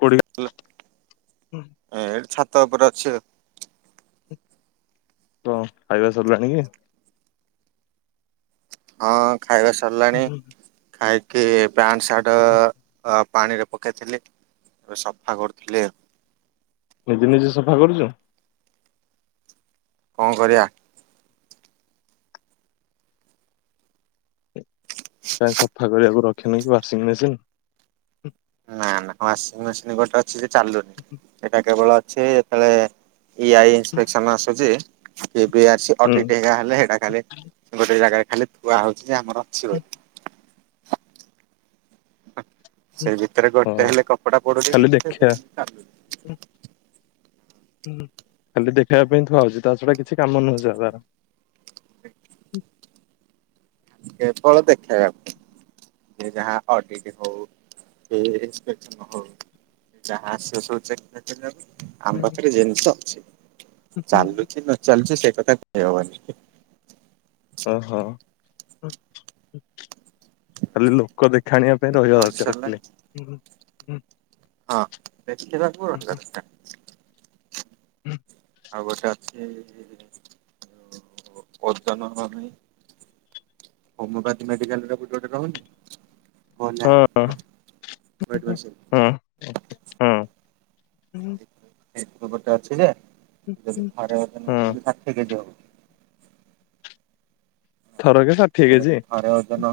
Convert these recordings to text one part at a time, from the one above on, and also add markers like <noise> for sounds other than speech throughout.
କୋଉଠି ହେଲା ଏଠି ଛାତ ଉପରେ ଅଛି ଆଉ। ହଁ ଖାଇବା ସରିଲାଣି କି? ହଁ ଖାଇବା ସରିଲାଣି ଖାଇକି ପ୍ୟାଣ୍ଟ ପ୍ୟାଣ୍ଟଶାର୍ଟ ଅ ଅ ପାଣି ରେ ପକେଇଥିଲେ ଏବେ ସଫା କରୁଥିଲେ ଆଉ। ନିଜେ ନିଜେ ସଫା କରୁଛ। କଣ କରିବା। କାଇଁ ସଫା କରିବାକୁ ରଖିନ କି ୱାସିଂ ମେସିନ। ନା ନା ୱାସିଂ ମେସିନ ଗୋଟେ ଅଛି ଯେ ଚାଲୁନି ଏଇଟା କେବଳ ଅଛି ଯେତଳେ ଆଇ ଇନ୍ସପେକ୍ସନ ଆସୁଛି। ଏବେ ଆସି ହୁଁ ଅଡିଟ ଏହା ହେଲେ ସେଟା ଖାଲି ଗୋଟେ ଜାଗାରେ ଖାଲି ଥୁଆ ହଉଛି। ଆମର ଅଛି ବୋଲି। ହ ସେଇ ଭିତରେ ହଁ ଗୋଟେ ହେଲେ କପଡା ପଡୁନି ଖାଲି କି ଦେଖିବା ଚାଲୁନି। ହୁଁ ଖାଲି ଦେଖେଇବା ପାଇଁ ଥୁଆ ହଉଛି, ତା ଛଡା କିଛି କାମ ନୁହେଁ ସେରା ତାର। ହୁଁ <inaudible> କେବଳ ଦେଖେଇବା ପାଇଁ। ସେ ଯାହା ଅଡ଼ିଟ ହଉ କି ଇନ୍ସପେକ୍ସନ ହଉ। ଯାହା ଆସିବ ସବୁ ଚେକ୍ କରିଦିଆଯାଉଛି। ଆମ ପାଖରେ ଜିନିଷ ଅଛି ଚାଲୁ କି, ନ ଚାଲୁଛି, ସେ ତ ତାକୁ ଦେଇହବନି। ଓହୋ, ଖାଲି ଲୋକ ଦେଖା ଖାଣିବା ପାଇଁ ରହିବା ବଢି ଦରକାର ଖାଲି। ସାରିଲାଣି ହଁ ଦେଖିବାକୁ <unintelligible> ହୁଁ ଆଉ ଗୋଟେ ଅଛି ଓଜନ ନାହିଁ। ହୋମିଓପାଥି ମେଡିକାଲଟା କୋଉଠି ଗୋଟେ ରହୁନି। ହଁ <unintelligible> ହୁଁ। ଟିସୁପେପର ଟା ଅଛି ଯେ ଯଦି ଥରେ ଅଧେ ଓଜନ ହଁ କଲେ ଷାଠିଏ କେଜି ହବ। ଥର କେ ଷାଠିଏ ତ ଯଦି କେଜି। ଥରେ ଓଜନ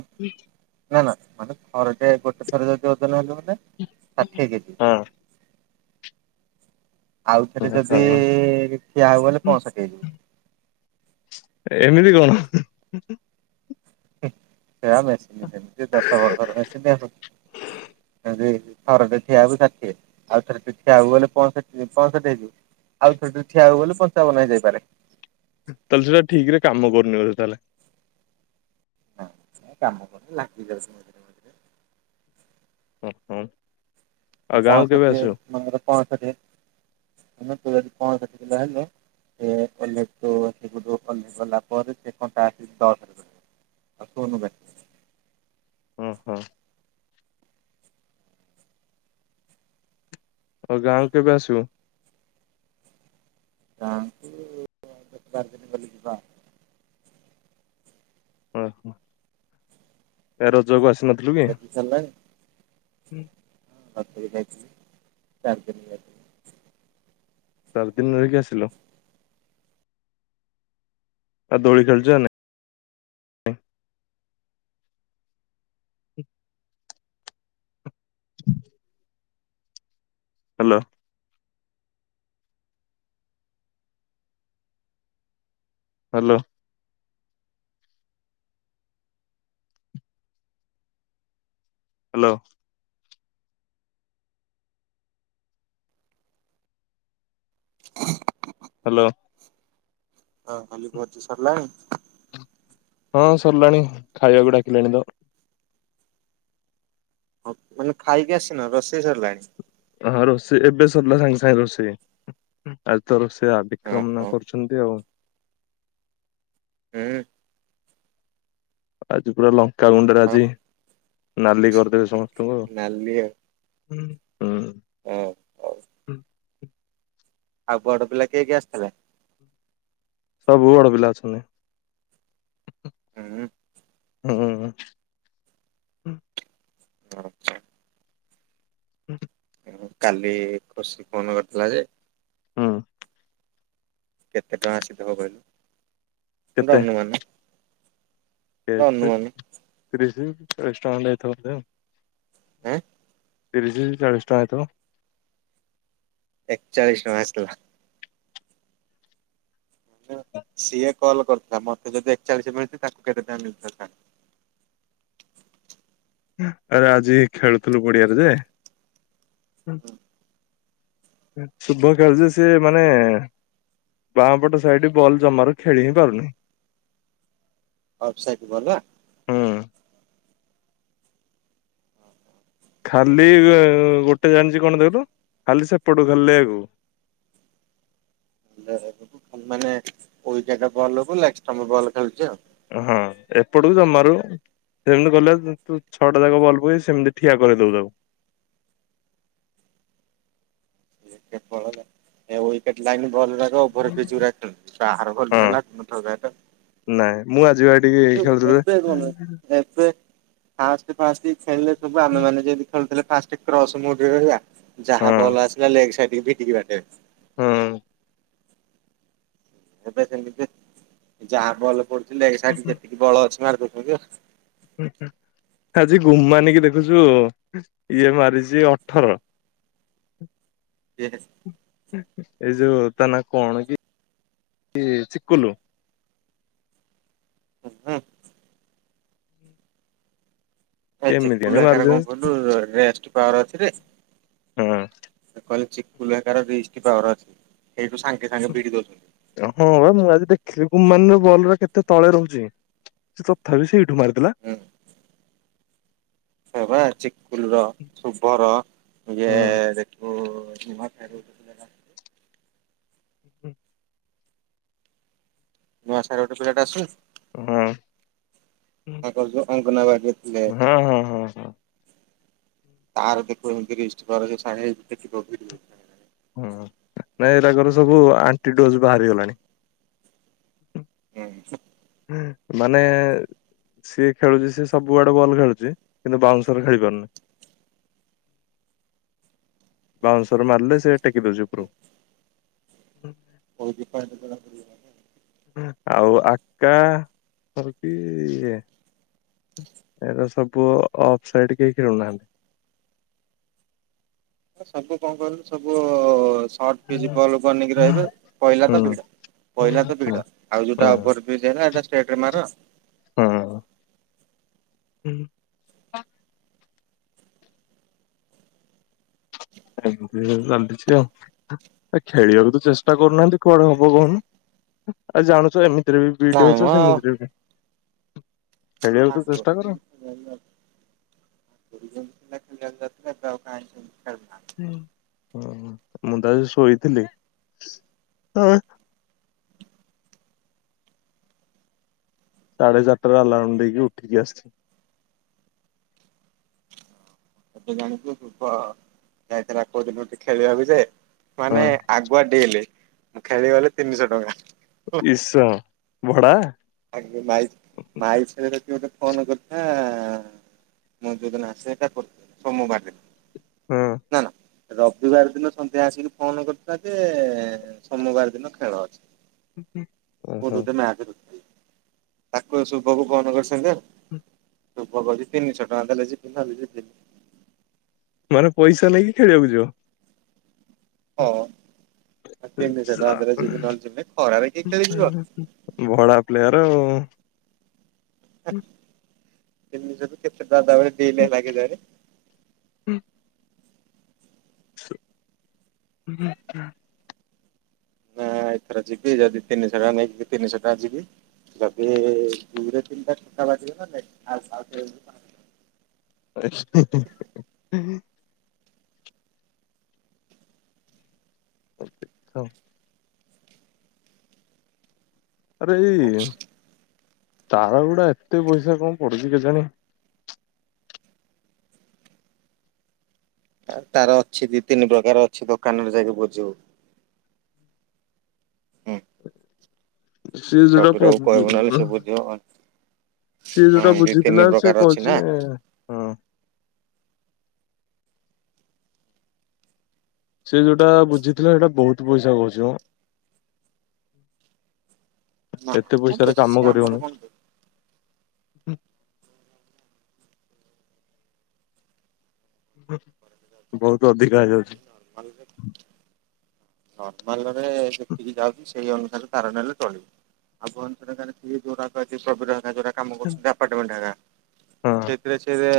ନା ନା ମାନେ ଥରଟେ ଗୋଟେ ଥରେ ଯଦି ଓଜନ ହେଲୁ ହୁଁ। ଆଉଥରେ, ଯଦି ହଁ। ଠିଆ ହବ ଗଲେ ପଅଁଷଠି ହେଇଯିବ। ଏମିତି କଣ? ହୁଁ ଏହା ମେସିନ୍ ସେମିତି ଦଶ ବର୍ଷର ମେସିନ୍ ଆଉ କଣ ଯଦି ଥରକେ ଠିଆହବୁ ଷାଠିଏ ଆଉ ଥରେ ଠିଆବୁ ଗଲେ ପଅଁଷଠି, ପଅଁଷଠି ହେଇଯିବୁ। ଆଉ ଥରେ ଯଦି ଠିଆ ହବୁ ବୋଲି, ପଞ୍ଚାବନ ହେଇଯାଇପାରେ। ତାହେଲେ ସେଟା ଠିକ୍ ରେ କାମ କରୁନି ବୋଧେ ତାହେଲେ। ନା, ଏହା କାମ କରୁନି ଲାଗିଯାଉଛି ମଝିରେ ମଝିରେ। ହୁଁ ହୁଁ। ପଅଁଷଠି ମନେକର ପଅଁଷଠି, ମାନେ ଯଦି ପଅଁଷଠି କିଲୋ ହେଲେ। ସେ ଓ୍ଲେଖଠୁ <unintelligible> ଅଶି ଫୁଟ ଉପର ଗଲା ପରେ ସେ କଣ୍ଟା ଆସି ଦଶ ରେ ରହିବ। <unintelligible> ହୁଁ ହଉ। ଆପଣ ଗାଁକୁ କେବେ ଆସିବ? ଯାଆନ୍ତୁ ଡାର୍ଜିଲିଂ ବୋଲି ଯିବା। <unintelligible> ଉ ହୁ, ଏ ରଜକୁ ଆସି----। ବି ଚାଲିଲ <unintelligible> ହୁଁ ହଁ ଯଥିଲ ଚାର ଯ <unintelligible> ଚାରିଦିନ ରହିକି ଆସିଲ। ଆଉ ଦୋଳି ଖେଳଛ <unintelligible> ହାଲୋ ହାଲୋ ହାଲୋ <unintelligible> ହାଲୋ ହ ଖାଲି ଭଜ <unintelligible> ସରିଲାଣି ହଁ ସରିଲାଣି ଖାଇବାକୁ ଡାକିଲେଣି ତ। ହଉ ମାନେ ଖାଇକି ଆସିନ ରୋଷେଇ ସରିଲାଣି। ହଁ ରୋଷେଇ ଏବେ ସରିଲା ସାଙ୍ଗେ ସାଙ୍ଗେ ରୋଷେଇ ଆଜି ତ ରୋଷେଇଆ ବିକ୍ରମ ଓହୋ ନା କରୁଛନ୍ତି ଆଉ। <inaudible> ହୁଁ। ଆଜି ପୁରା ଲଙ୍କାଗୁଣ୍ଡରେ ହ ଆଜି ନାଲି କରିଦେବେ ସମସ୍ତେ଼ ନାଲି ଆଉ। ହଁ। ହଉ ହଉ ଆଉ ବଡ଼ ପିଲା କିଏ କିଏ ଆସିଥିଲେ। ସବୁ ବଡ଼ ପିଲା ଅଛନ୍ତି। ହୁଁ। ହୁଁ। <unintelligible> କାଲି ଖୁସି ଫୋନ କରିଥିଲା ଯେ ହୁଁ। କେତେ ଟଙ୍କା ଆସିଥିବ କହିଲୁ ସେଟା କେତେ ଅନୁମାନ। ଗୋଟେ ଅନୁମାନ <unintelligible> ବୋଧେ। ଆଁ। ତିରିଶ ଚାଳିଶ ଟଙ୍କାତ ଏକଚାଳିଶ ଟଙ୍କା ଆସଲା। ସିଏ କଲ୍ କରିଥିଲା ମତେ ଯଦି ଏକଚାଳିଶ ମିଳଚି ତାଙ୍କୁ କେତେ ଟଙ୍କା <inaudible> ଆରେ ଆଜି ଖେଳୁଥିଲୁ ପଡିଆରେ ଯେ ଶୁଭକାର୍ଯ୍ୟ ସେ ମାନେ ବାଁପଟ ସାଇଡ ବଲ୍ ଜମାରୁ ଖେଳି ହିଁ ପାରୁନି। Offside ball? ହୁଁ ଖାଲି ଗୋଟେ ଜାଣିଛି କଣ ଦେଖିଲୁ ଖାଲି ସେପଟକୁ ଖେଲିଲେ ଆକୁ <inaudible> ମାନେ ଜାଗା ବଲ୍ ହବ ଲେଗଷ୍ଟମ୍ପ ବଲ୍ ଖେଳୁଛି ଆଉ ହଁ ଏପଡ ଜମାରୁ ସେମିତି କଲେ ତୁ ଛଅଟା ଯାକ ଭଲ ପକେଇ ସେମିତି ଠିଆ କରେଇ ଦବୁ ତାକୁ। <inaudible> ଗୋଟେ ପଳେଇଲା ଉଇକେଟ ଲାଇନ ବଲ ଯାକ ଓଭରପିଚ ଗୁରା ଖେଳୁଛି ହଁ <unintelligible> ନାଇଁ ମୁଁ ଆଜିିବ ଆ ଟିକେ ଖେଳୁଥିଲି ଏବେ <unintelligible> ଏବେ ଫାଷ୍ଟ ଫାଷ୍ଟ ଖେଳିଲେ ସବୁ ଆମେମାନେ ଯେନ୍ତି ଖେଳୁଥିଲେ ଫାଷ୍ଟ କ୍ରସ ମୋଡ଼ରେ ରହିବା। ହଁ ଯାହା ବଲ ଆସିଲା ଲେଗ ସାଇଡ ଭିଡିକି ବାଡେଇବ। ହୁଁ। ଏବେ ଯେମିତି ଯାହା ବଲ୍‌ ପଡୁଥିଲ ଏ ସାଇଡ୍‌ ଯେତିକି ବଳ ଅଛି ମାରଦେଉଛନ୍ତି। ହୁଁ ହୁଁ। ଆଜି ଗୁମାନୀ କି ଦେଖୁଛୁ ଇଏ ମାରିଛି ଅଠର। <inaudible> <unintelligible> ଏଇ ଯୋଉ ତା ନା କଣ କି ଏ ଚିକୁଲୁ। ହୁ ହୁଁ। ଏ କେମିତି ଆଣି ଚିକୁଲ ହେକାର କଣ ମାରୁଛନ୍ତି? କହିଲୁ ରେଷ୍ଟ ପାୱାର ଅଛିରେ। କହିଲି ଚିକୁଲ ହେକାର ରିଷ୍ଟ ପାୱର ଅଛି ସେଇଠୁ ସାଙ୍ଗେ ସାଙ୍ଗେ ବିଡି ଦଉଛନ୍ତି। ହଁ ମୁଁ ଆଜି ଦେଖିଲି ଗୁମାନୀର ବଲର କେତେ ତଳେ ରହୁଛି ତଥାପି ସେଇଠୁ। ମାରିଦେଲା। ହୁଁ ସେ ବା ଚିକୁଲ ର ଶୁଭର ଇଏ ହୁଁ ଦେଖିବୁ। ମା ଫେର ତ <unintelligible> ହୁ। ନୂଆ ସାହିରଟେ ପିଲାଟେ ଆସୁନି। ହୁଁ। ତାଙ୍କର ଯୋ ଅଙ୍ଗନ ଭାଗିଥିଲେ। ହଁ ହଁ ହଁ ତାର ଦେଖିବୁ ଏମତି ରିଷ୍ଟ କରାଯାଇ ସାଡ଼େ ଦେଖି ପାରୁଥିବେ। ହଁ ନାଇଁ ଏଗୁରାଜର ସବୁ ଆଣ୍ଟି ତୋଜ୍‌ ବାହାରିଗଲାଣି। ହଁ। ମାନେ ଏ। ସିଏ ଖେଳୁଛି ସିଏ ସବୁଆଡେ ବଲ୍ ଖେଳୁଛି କିନ୍ତୁ ବାଉନସର ଖେଳି ପାରୁନି। ବାଉଁଶରେ ମାରିଲେ ସେ ଟେକିଦଉଛି ଉପରକୁ। <unintelligible> ଆଉ ଆକା କହୁଛି ଇଏ। ଏଟ ସବୁ ଅଫ୍ ସାଇଡ କେହି ଖେଳୁନାହାନ୍ତି। ସବୁ କଣ କହିଲୁ ସବୁ ସଟ୍ ପିଚ୍ ବଲ ବନକି ରହିବେ ପଇଲା ତ ହୁଁ ଭିଡ। ପହିଲା ତ ଭିଡ ଆଉ ହୁଁ ଯୋଉଟା ଓବର ବ୍ରିଜ ହେଲା ସେଟା ଷ୍ଟେଟରେ ମାର। ହୁଁ <unintelligible> ଏମତି ଚାଲିଚି ଆଉ ଖେଳିବାକୁ ତ ଚେଷ୍ଟା କରୁନାହାନ୍ତି କୁଆଡେ ହବ ବଲ୍‌। ଏ ଜାଣୁଚ ଏମିତିରେ ବି <unintelligible> ନାଇଁ ମ ହଉଛ ସେମିତିରେ ବି ଖେଳିବାକୁ ତ ହାଟ୍ ଚୋ ଚେଷ୍ଟା କର। <unintelligible> ମୁଁ ତ ଆଜି ଶୋଇଥିଲି। ସାଢେ଼ ଚାରିଟା ରେ ଆଲାରାମ୍ ଦେଇକି ଉଠିକି ଆସିଛି। ଏତେ ଜାଣିଛୁ ଯାଇଥିଲା କୋଉ ଦିନ ଟିକେ ଖେଳିବାକୁ ଯେ ମାନେ ହଁ ଆଗୁଆ ଡେଇଁଲେ ଖେଳିଗଲେ ତିନିଶହ ଟଙ୍କା। ଇଷ ଭଡ଼ା। <unintelligible> ଯଦି ମତେ ଫୋନ କରିଥା ମୁଁ ଯୋଉଦିନ ଆସିବାଟା ସୋମବାରେ । ହଁ। ରବିବାର ଦିନ ସନ୍ଧ୍ୟା ଆସିକି ଫୋନ କରିଥିଲା ଯେ ସୋମବାର ଦିନ ଖେଳ ଅଛି। ମୁଁ ଓହୋ। ଯୋଜନା ଆଜି କରିଚି ତାକୁ ଶୁଭକୁ ଫୋନ <unintelligible> ହୁଁ। ଶୁଭ କହିଚି ତିନିଶହ ଟଙ୍କା ଦେଲେ ଯିବି ନହେଲେ ଯିବିନି। ମାନେ ପଇସା ନେଇକି ଖେଳିବାକୁ ଯିବ। ହଁ। ତିନିଶହ ଟଙ୍କା ଦେଲେ ଯିବି ନହେଲେ ଯିବିନି ଖରାରେ କିଏ ଖେଳିଯିବ ଭଡ଼ା ପ୍ଲେୟର ଆଉ। <inaudible> <unintelligible> ସେ ନିଜର କେତେ <unintelligible> ହୁଁ ହୁଁ। ନା ଏଥର ଯିବି ଯଦି ତିନିଶହ ଟଙ୍କା ନେଇକି ତିନିଶହ ଟଙ୍କା ଯିବି। ଯଦି ଦୁଇରେ ତିନିଟା ଛକା ବାଜିଗଲା ଦେନ୍ ଆଉ ଆଉଥରେ ଯିବି। <unintelligible> <unintelligible> ଆରେ ଏଇ। ତାର ଗୁଡ଼ା ଏତେ ପଇସା କଣ ପଡୁଛି କେଜାଣି। ତାର ଅଛି ଦି ତିନି ପ୍ରକାର ଅଛି ଦୋକାନରେ ଯାଇକି ବୁଝିବୁ। ହୁଁ। ସେ ଯେଟା ବବିରକୁ କହିବୁ ପବ୍ଲିକ ନହେଲେ ସେ ବୁଝିବ ହଁ - - ସିଏ ଯୋଉଟା ଦି ତିନି ବୁଝିଥିଲା ସେ ପ୍ରକାର ଅଛି ନା। କହୁଛି ହଁ। ସେ ଯୋଉଟା ବୁଝିଥିଲା ସେଇଟା ବହୁତ୍ ପଇସା କହୁଛି ମ। ନା ଏତେ ମ ପଇସାରେ ବେଶୀ କାମ ଆମର କରିହଉନି। କଣ ବେଶୀ <unintelligible> ବହୁତ୍ ଅଧିକା ହେଇଯାଉଛି। <unintelligible> ନର୍ମାଲ ରେ ଦେଖିକି ଯାଉଛି ସେଇ ଅନୁସାରେ ତାରଟା <unintelligible> ଚଳିବ। ଆଉ <unintelligible> ଯୋରାକ କାମ କରୁଛନ୍ତି ଆପାର୍ଟମେଣ୍ଟ୍ ହେଇକା ହଁ ସେଇଥିରେ ସିଏ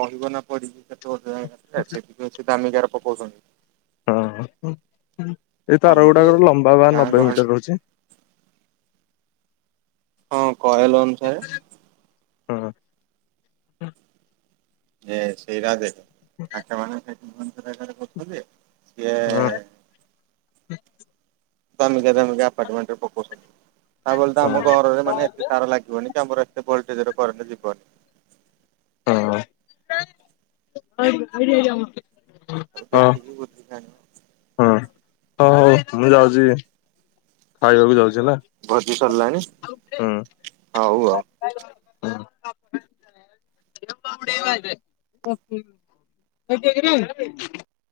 ରହିବ ନା ପଡିି <unintelligible> ଅଛି ଦାମିକିଆର ପକଉଛନ୍ତି‌। ହଁ। ଏଇ ତାର ଆମର ଗୁଡ଼ାକ ଏଇ ର ଲମ୍ବା ବା ଗାଁ ନବେ ଗହଳି ମିଟର ରହୁଛି। ହଁ କଏଲ ଅନୁସାରେ। ହଁ। ଏ ସେରା <unintelligible> ସେ ଦାମିକିଆ ହଁ ଦାମିକିଆ ଆପାର୍ଟମେଣ୍ଟ୍ ରେ ପକଉଚନ୍ତି। ତା ବୋଲି ତ ହଁ ଆମ ଘରରେ ହଁ ମାନେ ଏତେ ତାର ଲାଗିବନି କି ଆମର ଏତେ ଭୋଲ୍ଟେଜ୍ ରେ କରେଣ୍ଟ ଯିବନି। ହଁ <inaudible> ଆଉ ଦେଖିକି ବୁଝିପାରୁନି। ହଁ ହଉ ହଉ ମୁଁ ଯାଉଛି ଖାଇବାକୁ ଯାଉଛି। ଭୋଜି ସରିଲାଣି ହଉ ଆଉ। ଦେଲାନି ହୁଁ। ହୁଁ। <inaudible>